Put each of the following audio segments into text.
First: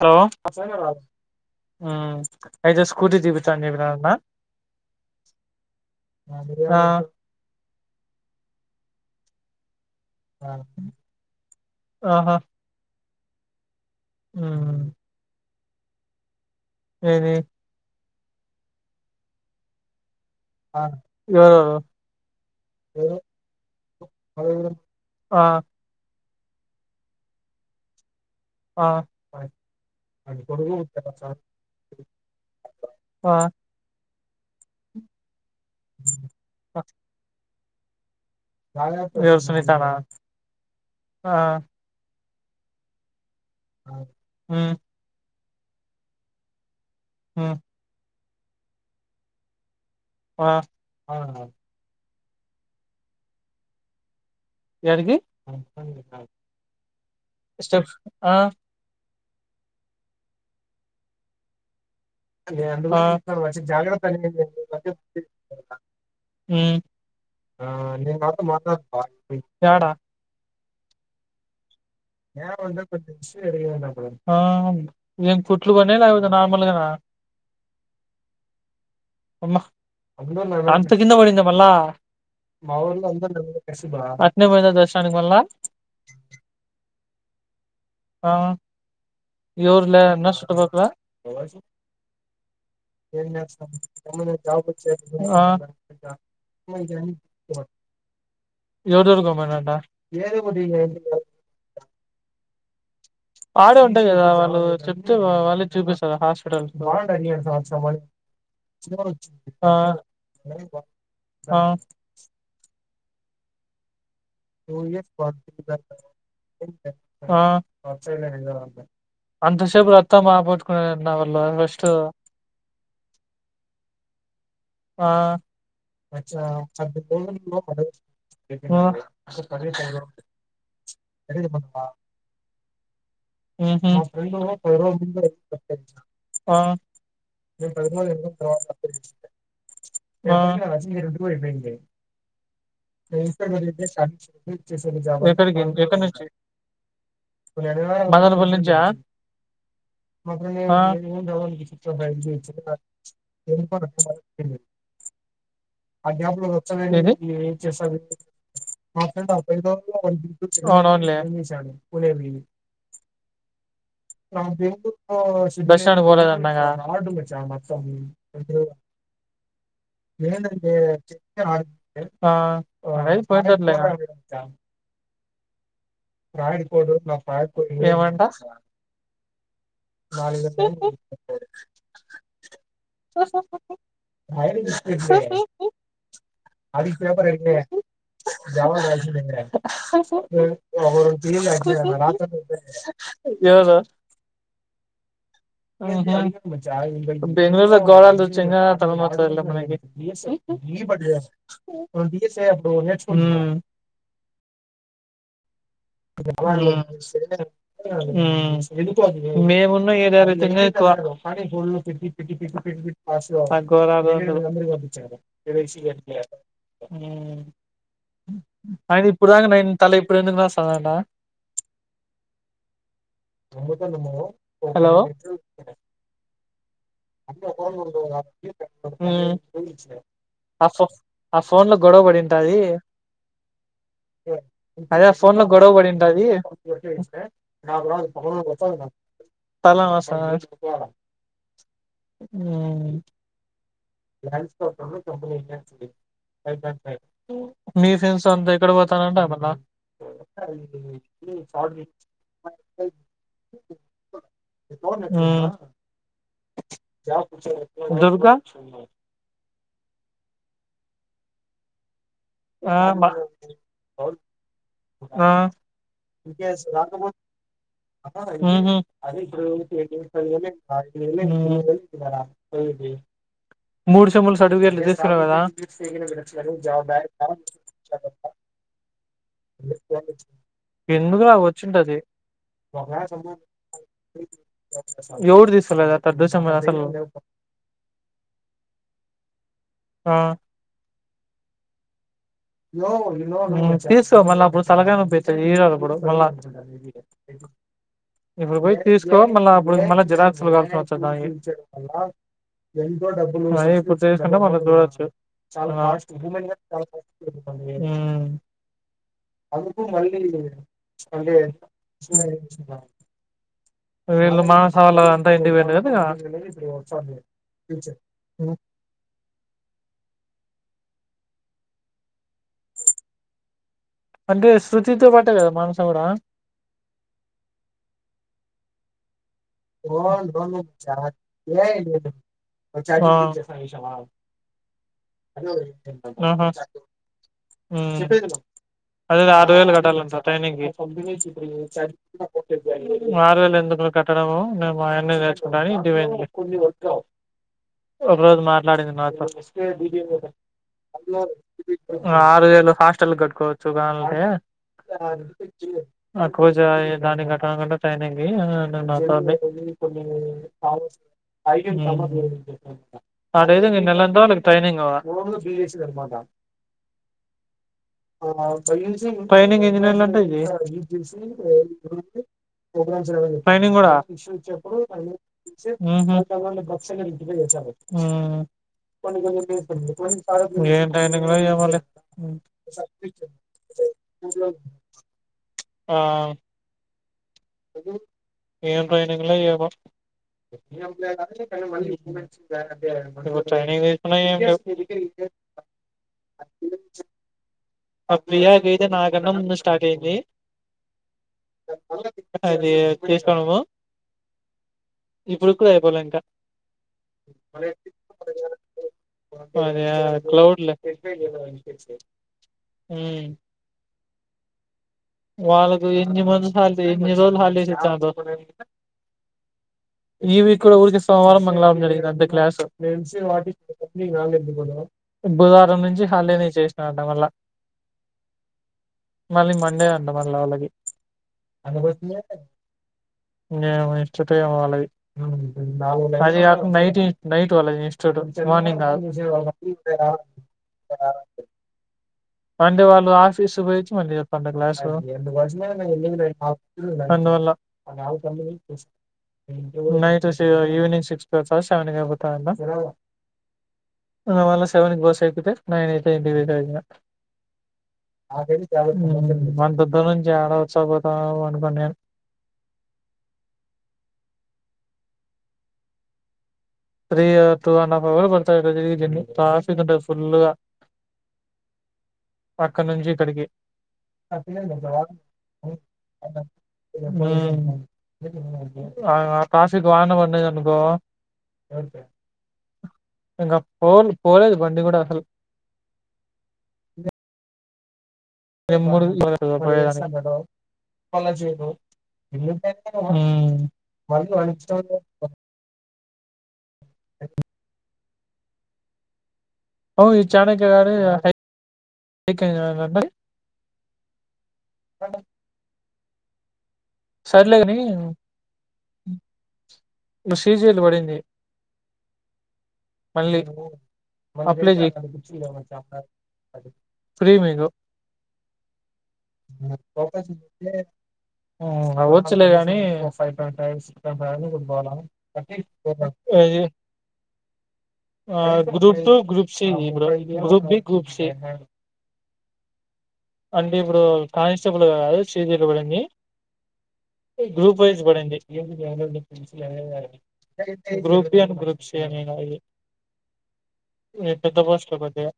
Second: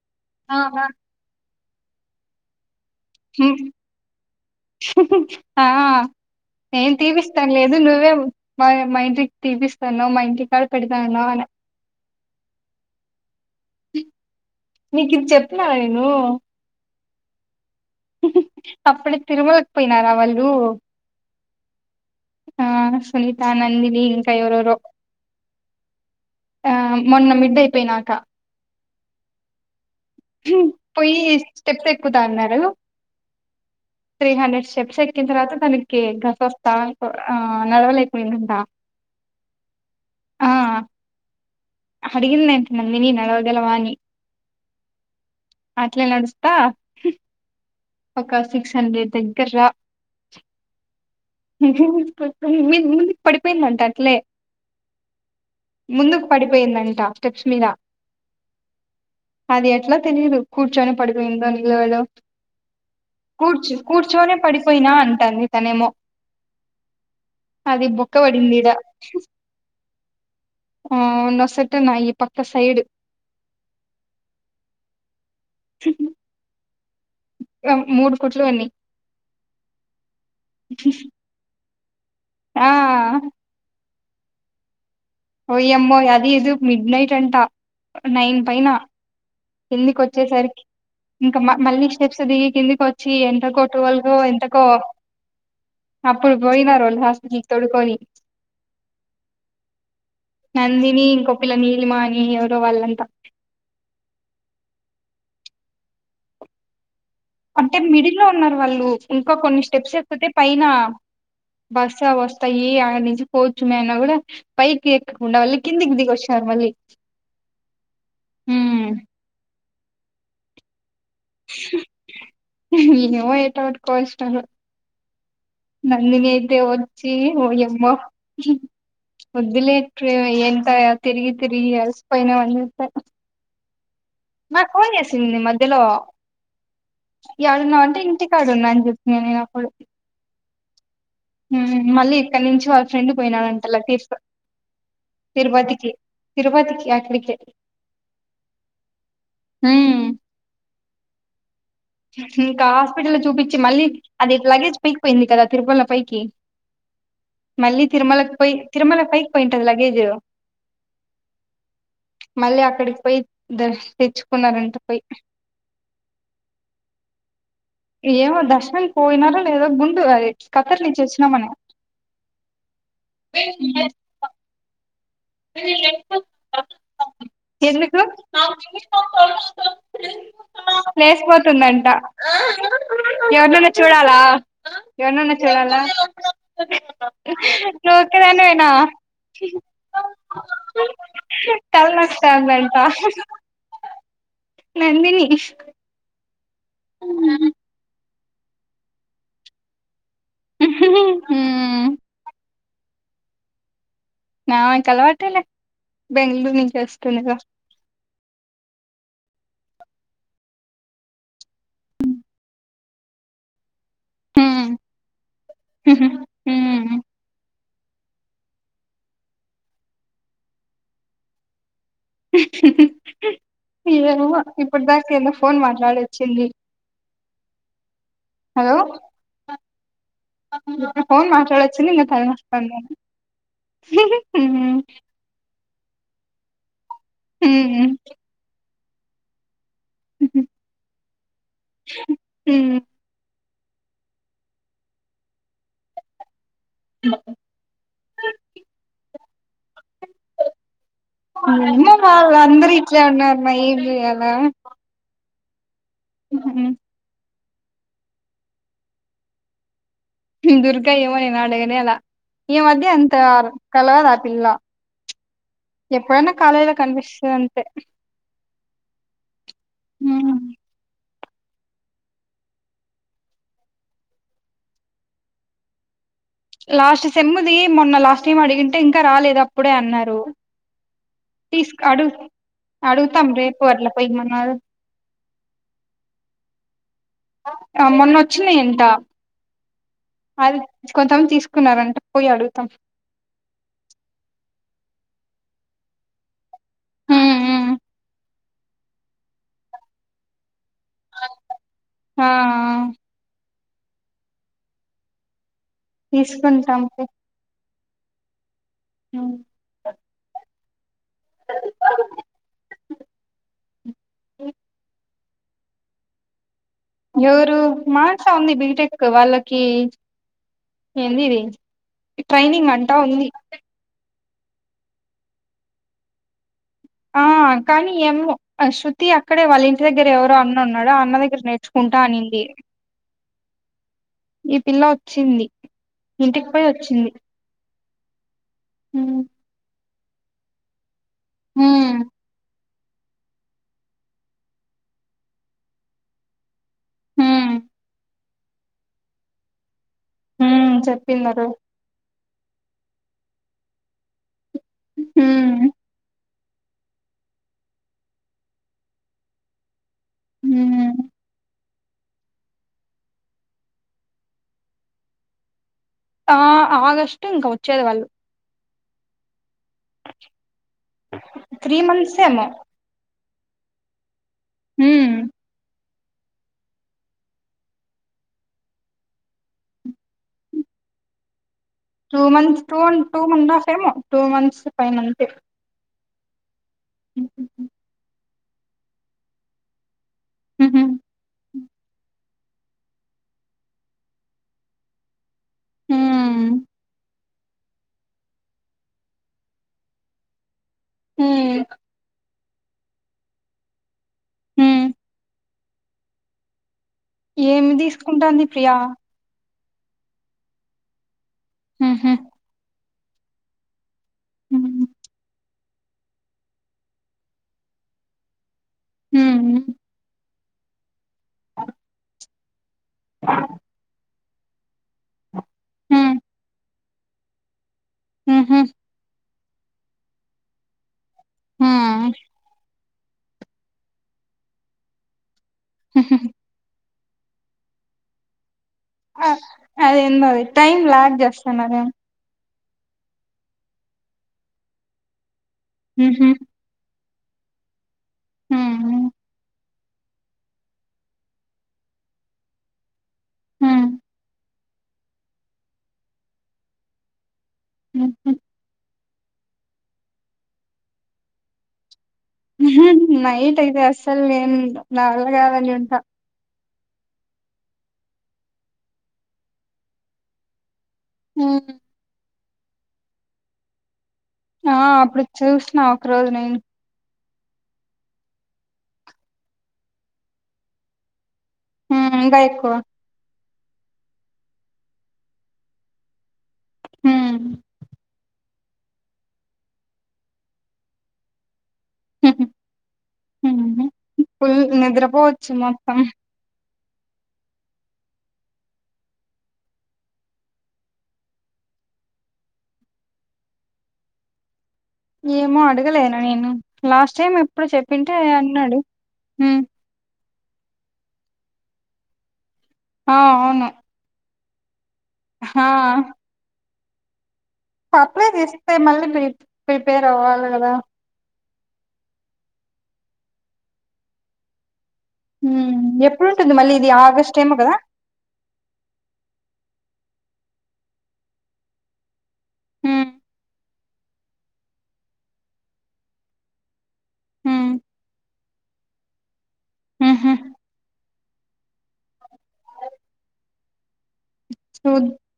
Hello ఆ ఆ ఆ నేను తీపిస్తాను లేదు ను లేవు మా మా ఇంటికి తీపిస్తా పోయినవ్ మా ఇంటి కాడ పెడతానన్నావనే ఆహా మ్మ్ నీకు ఇది చెప్ ఎట్లా అయినావ్ ఏది అప్పుడే తిరుమలకి పోయినారా వాళ్లు ఎవరెవరు ఆ సునీత నందిని ఇంకా ఎవరెవరో ఆ ఆ మొన్న మిడ్ అయిపోయినాక ఆ పోయి స్టెప్స్ ఎక్కుతా అన్నారు త్రీ హండ్రెడ్ స్టెప్స్ ఎక్కిన తర్వాత తనకి గస వస్తా ఆ నడవలేక సునితనా ఆ అడిగింద అంత నందీని నడవాలి ఉ అట్లే నడుస్త మ్మ్ ఒక సిక్స్ హండ్రెడ్ దగ్గర రా ఆ ముందుకు పడిపోయిందంట అట్లే యాడికి ముందుకు పడిపోయిందంట స్టెప్స్ మీద స్టెప్స్ ఆ అది ఎట్లా తెలీయదు కూర్చొని పడిపోయింది నిలబడ కూర్చు కూర్చొనే పడిపోయినా అంటాంది తనేమో మ్మ్ అది బొక్క పడిందిడా యాడ ఆ నొసట నా ఆ ఎంత కుట్లు పడినయా లేకపోతే నార్మల్గానా మూడు కుట్లు ఉన్నాయి అమ్మ అంత కింద పడింద మళ్ళా ఆ మా ఊర్లో అందరిని అట్నే పోయిన దస్ వయామ్మో అది ఇది మిడ్ నైట్ పెంట ఆ నైన్ పైనా ఎవరు కిందికి లేరన్న వచ్చేసరికి, చుట్టుపక్కల ఇంకా మళ్ళీ స్టెప్స్ దిగి కిందికి వచ్చి, ఎంతకో టూవల్ ఎంతకో ఆ అప్పుడు పోయినళ్ళు హాస్పిటల్కి తోడుకొని ఎవరెవరు గమ్మునుండ నందిని ఇంకొ పిల్ల నీలిమా అని ఎవ [unintelligible] వాళ్ళు ఆడే ఉంటాయి కదా వాళ్ళు చూపిస్తారా హాస్పిటల్స్ లో అంటే మిడిల్ లో ఉన్నారు వాళ్ళు, ఇంకా కొన్ని ఆ స్టెప్స్ ఎక్కితె పైన ఆ బస్స వస్తాయి అని. పోచ్చు మే అన్న గూడ అ మళ్ళీ ఉమ్ అంత అప్పు రత్తా పోట్టుకు ఏమో ఎటో గ టు కోసినారో ఆ నందిని అయితే వచ్చి హోయమ్మ ఉహు వద్దులేట్ ఎంత తిరిగి తిరిగి అలిసిపోయినా అని సరి ఉహు మరి ఫోన్ చేసింది మధ్యలో ఆ ఆ యాడున్నావుంటే, ఇంటికాడ ఉన్నా అని చెప్పిన నేను అపుడు [inaudible] మళ్ళీ ఇక్కడ నుంచి వాళ్ళ ఫ్రెండ్ పోయినాడుంట, లగేజి తో ఎక్కడికి తిరుపతికి తిరుపతికి అక్కడికే మదనపల్లె నుంచా ఉమ్ [unintelligible] ఇంకా హాస్పిటల్ లో చూపించి మళ్ళీ అది లగేజ్ పైకి పోయింది కదా తిరుమల పైకి మళ్ళీ తిరుమలకి పోయి తిరుమల పైకి పోయింటది లగేజ్ [inaudible] మళ్ళి అక్కడికి పోయి డ్రెస్ తెచ్చుకున్నారంట పోయి ఏమో దర్శనం పోయినారో లేదో గుండు అది ఖతర్ [inaudible] నుంచి వచ్చినామని ఆ [inaudible] ఎందుకు లేచపోతుందంట ఎవరినన్నా చూడాలా ఎవరినన్నా చూడాలా ఓకేదాం నేనా తలనొస్తాందంట ఎ నందిని ఎవరు బెంగుళూరులో [unintelligible] చంగగా తల మతద తెలియదమ్మా నికి బి హ్మ్ స్ ఐ హ్మ్ నా కలవాటే లె బెంగుళూరు నుంచి వస్తుండగా హ్మ్ మేమున్న ఏరియాలో అయితే ఇంకా ఎక్కువ తక్కువ రాదు అంటున్న హ్మ్ అయినా ఇప్పుడు దాకా నైని తల ఇపుడు ఎందుకు నోస్ అవునా ఏమో ఇప్పుడు హలో దాకా ఏదో ఫోన్ మాట్లాడొచ్చింది హ్మ్ ఇపుడు ఫోన్ మాట్లాడి వచ్చింది గొడవ ఇంకా పడింటది తలనొస్తంది అం గొడవపడింటాది నా బాధ పక్కనోడికి తెలుస లేదా తల నొస్తాందా హ్మ్ థాంక్స్ ఫర్ మన కంపెనీ మీ ఫ్రెండ్స్ తో అంతా ఎక్కడికి పోతాన అంట నా నువ్వే కాదు అందరూ ఇట్లానే ఉన్నారు ఏం చేయాలా జామ్ దుర్గా దుర్గా ఏమైనాది అని అడగానే లా యా హ్మ్ ఆ పిల్ల ఎప్పుడైనా కాలేజీలో కనిపిస్తది అంతే హు ఉమ్. మూడు చెంబుల సర్టిఫికేట్లు తీసుకున్నావు కదా ధనుం జబా సెమ్ము ది మొన్న లాస్ట్ టైం అడిగింటే ఇంకా రాలేదు అప్పుడే అన్నారు ఎందుకురా టిస్ వచ్చింటది అడుగు అడుగుతాం రేపు అట్లా పోయి మో ఎవడు తీసుకెళ్లలేదా పెద్ద సేమ్ అసలు ఆ మొన్న వచ్చినయ్ అంట అది కొత్తం తీసుకున్నారంట పోయి అడుగుతాం చేస్తావా మల్ల ఆ తలకాయ నొప్పి అయితది ఇయరు మల్ల ఉమ్, ఉమ్. ఇప్పుడు పోయి తీసుకో మల్ల అప్పుడు మల్ల జిరాక్స కడ్తా ఆ ఏం చేయడం మల్ల ఆ ఇంట్లో డబ్బు అయ్యే ఇప్పుడు చేసుకుంటా మల్ల చూడచ్చు చాలా లాస్ట్ హ్మ్ తీసుకుంటాం పో. ఉమ్. అందుకు మళ్ళీ ఇ వీళ్లు మాస్ హౌలగం [unintelligible] ఎవరు మానసా ఉంది బిటెక్ వాళ్ళకి ఏంది ఇది ట్రైనింగ్ అంట ఉంది అంటే శృతితో పాటే కదా మానస కూడా ఆ కానీ ఏమో శృతి అ క్కడే వాళ్ళ ఇంటి దగ్గర ఎవరో అన్న ఉన్నడు ఆ అన్న దగ్గర నేర్చుకుంటా అనింది కానీషవా ఈ పిల్ల వచ్చింది ఇంటికి పొయి వచ్చింది హూ మ్ హ్మ్ అదేదొ ఆరు వేలు కట్టాల కట్టేనికి హ్మ్ ఆరువేలు ఎందుకు లే కట్టడము నే మా అయన్ని తెచ్చుకుంట అని ఇంటికి పోయింది హూ ఒక రోజు మాట్లాడింది నా తో హ్మ్ చెప్పిందరు అ ఆరువేలు హాస్టల్కు కట్టుకోవచ్చు గా అంటే హ్మ్ అ కొచా యే దాన్ని కట్టడం కంటే ట్రైనింగ్ కి అనీ నాతోని అంది కోలి కొన్ని పాల్ హ్మ్ పోసిన ఐ హుమ్ అట్టయితే నీకు నెలంతా టైనింగ్ ఆ ఆ ఆగస్టు ఇంకా వచ్చేది వాళ్ళు ట్రైనింగ్ ఏ ఎన్ని నెలలు అంట ఇది త్రీ మంత్స్ ఏమో ట్రైనింగ్ కూడా విషన్ చెప్పుడో పది వే హ్మ్ చెప్ హూ హుమ్ మ్మ్ ఏం ట్రైనింగ్ లో ఏమో లే two months two two and half ఏమో టూ మంత్స్ పైన అంతే ఆ హ ఏం ట్రైనింగ్లో ఏమో ఉహు మ ట్రైనింగ్ తీస్తున్నా ఏమీ లేదు [inaudible] హ్మ్ ఆ ప్రియకైతే నా కన్నా ముందు స్టార్ట్ అయింది హ్మ్మ్ అది తీసుకోనము హ్మ్మ్ పడుకుయిపోలేంకా ఏం తీసుకుంటాంది ప్రియ అదా క్లౌడ్ లే ఇ ఉహు మ్మ్ హ్మ్మ్ వాళ్ళకు ఎన్ని వంద సార్లు ఎన్ని రోజులు హాలిడేస్ ఇస్తాంధో హ్మ్మ్ ఇవి ఇక్కడ కూడా ఊరికి సోమవారం మంగళవారం జరిగింది అంతే క్లాస్ మేంసీ వాటికి కొత్త [unintelligible] కాలే [unintelligible] బుధవారం నుంచి హాలిడే నే చేసి గంట వల్ల హ్మ్మ్ మళ్ళీ మండే అంట వాళ్ళ వాళ్ళకి హు మన బ్రతుకులే నే ఎక్స్ట్రా టైమ్ వాళ్ళది ఉమ్ అదీగాక నైట్ నైట్ వాళ్ళకి చేస్తాడు మార్నింగ్ కాదు అదేంద అది టైమ్ లాగ్ చేస్తాన్నదే అంటే వాళ్ళు ఆఫీస్ పోయిచ్చి మళ్ళీ చెప్పండి క్లాసు ఉహు [unintelligible] అందువల్ల హు నైట్ ఈవినింగ్ సిక్స్ వస్త సెవెన్ అయిపోతా అన్న హ్మ్మ్ మళ్ళా సెవెన్ కు బస్ ఎక్కితే నైన్ అయితది ఇంటికి వెళ్ళేసరికి అది చవ [unintelligible] మన దద్ద నుంచి యాడ వచ్చ పోతావు అనుకొని ఉన్నాడు. హు హుమ్మ్ నైట్ అయితే అస్సల్ నేనుంటా నా వల్ల కాదని ఉంటా three or two and half hour పడతది. ఎట్ట తిరిగి జర్నీ ట్రాఫిక్ ఉంటది. ఫుల్లు గా అవునా అక్కడ నుంచి ఇక్కడికి ఆ అప్పుడు చూసిన ఒక రోజు నేను ఆ కాశీకి వాన పడినది అనుకో ఉమ్ ఇంకా ఎక్కువ ఇంకా పోన్ పోలేదు బండి కూడా అసలు హ్మ్. [unintelligible] వస్తాను రేపు పో పళ్ళ ఇడ్చివి పో హుహు. హ్మ్ హుహు. పం ఓయ్ చాణక్య గా అటై ఇక్కనే నా [unintelligible] ఏమో అడగలేను. అడగలేను లాస్ట్ టైమ్ సర్లే ఎప్పుడో కాని చెప్పింటే అన్నాడు. హ్మ్ ప్రొసీజర్లు పడింది. ఆ అవును మళ్ళా అప్లై చేయి అటు కుర్చుందురా ఆ మచ్చ రా అటు అప్లై చేస్తే మళ్ళీ ప్రిప్ ప్రిపేర్ అవ్వాలి కదా హ్మ్ అవ్వచ్చులే గాని బాల హ్మ్ ఎప్పుడుంటుంది [unintelligible] మళ్ళీ ఇది ఆగస్ట్ ఏమో కదా ఆ గ్రూప్ టూ గ్రూప్ సి ఇ bro group B group C హ్మ్ అంటే ఇప్పుడు కానిస్టేబుల్ గా కాదు సీ జీ ఎల్ గా పడింది అంటే హ్మ్ గ్రూప్ వైజ్ పడింది. ఊహూ group B and group same ఏ నాది ఇది ఎంతకు బో చూ వస్తది బస్ ఇగ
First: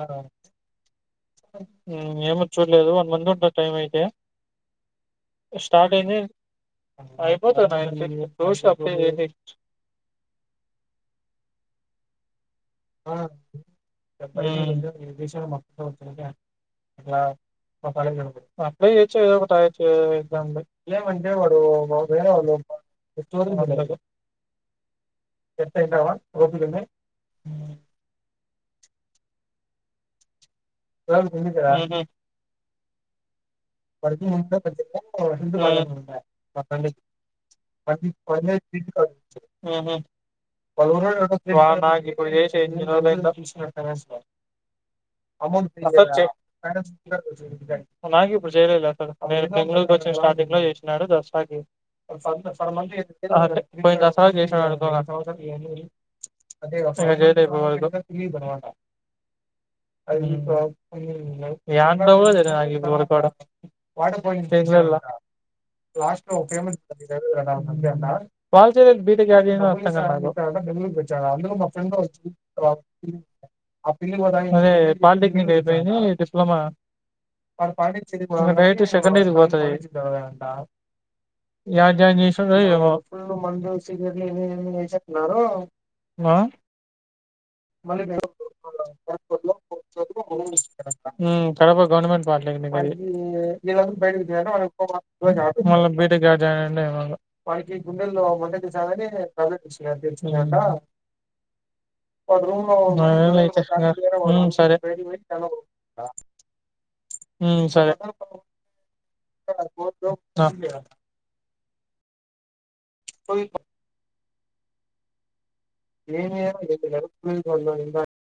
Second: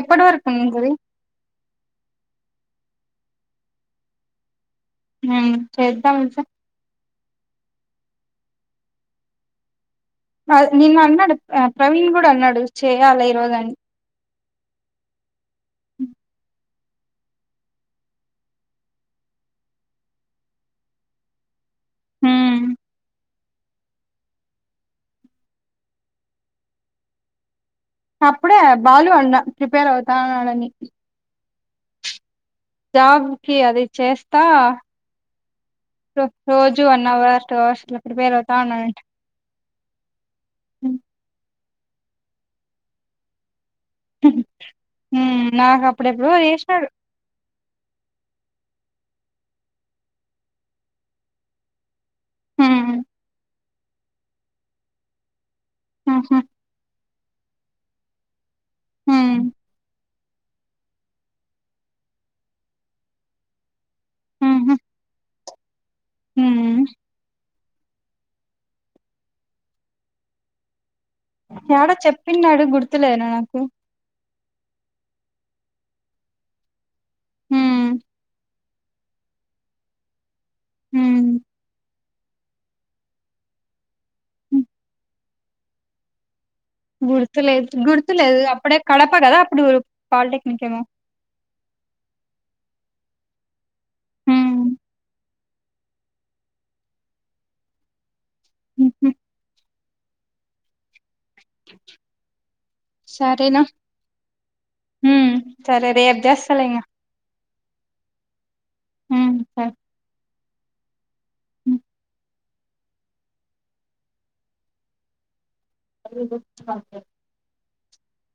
ఎప్పటి వరకు ఉంటది ఏమో చూడలేదు వన్ మంత్ ఉంటది. టైమ్ అయితే హ్మ్ స్టార్ట్ చేద్దాం అయింది ఇంకా అయిపోతది నాకు అయితే దోస్త్ అప్లై చేసేసి నాక్ నిన్న అన్నాడు. ఆ ప్రవీణ్ కూడా అన్నాడు. ఆ చేయాలి ఈ రోజు అని మ్ అప్లయ్ చేయొచ్చు గా ఎగ్జామ్ కి ఏమంటే వాడు వేరే వాళ్ళ హ్మ్ సెట్ అవుతావా ఓపిక ఉందా అప్పుడే బాలు అన్నా ప్రిపేర్ అవుతానడానీ ఊహు జాబ్ కి అది ఉ చేస్తా ఊహు రో రోజు వన్ అవర్ టూ అవర్స్ ఇట్లా ప్రిపేర్ అవుతా ఉన్నాడంట వాడు నాకు ఇప్పుడు చేసి ఎన్ని రోజులయ్యిందో ఒకసారి హ్మ్ నాకు చెయ్ అప్పుడెప్పుడో చేసినాడు నాకేప్ ఇప్పుడు చేయలేదు అసలు నేను బెంగళూరుకి వచ్చిన స్టార్టింగ్ లో చేసినాడు దసరాకి హ్మ్ అదే పోయిన దసరా కి చేసినాడనుకో [inaudible] ఊహూ ఇంక చేయలేదు ఇప్పటి వరకు మ్ యాండావో తేలీ ఇప్పటివరకు ఆడ ఏం ఊహూ చెయ్యాల హ్మ్ బాల శరత్ బిటెక్ యాడ చేసినాడో అర్థం యాడో కావటం లేదు చెప్పిన్నాడు గుర్తులేదు నాకు నాకు అదే పాలిటెక్నిక్ నీది అయిపోయింది డిప్లమా ఆ హ్మ్ పాటించ్ ఆమె డైరెక్ట్ సెకండ్ ఇయర్ కి పోతాది మ్ యాడ జాయిన్ చేసినాడు ఏమో హాలో గుర్తులేదు గుర్తులేదు అప్పుడే కడప కదా అప్పుడు పాలిటెక్నిక్ ఏమో మ్ కడప గవర్నమెంట్ పాలిటెక్నిక్ ఆది ఈన్నే ఈళ్ళందురు బయట కూర్చున్నారు హ్మ్ వాడికి ఫోర్ మార్క్ మళ్ళ బీటిర్ ఏడ జాయిన్ అయినాడో ఏమో [inaudible] హు పూడ్చి నా తెరచినా మాదేమైన ఈ సరేనా సెక్షనా మ్ సరే హ్మ్ సరే మ్ సరే మ్ సరే త [inaudible] ఏమయ్యాడో వాడు రెండు ఇస్తేనేకధ బ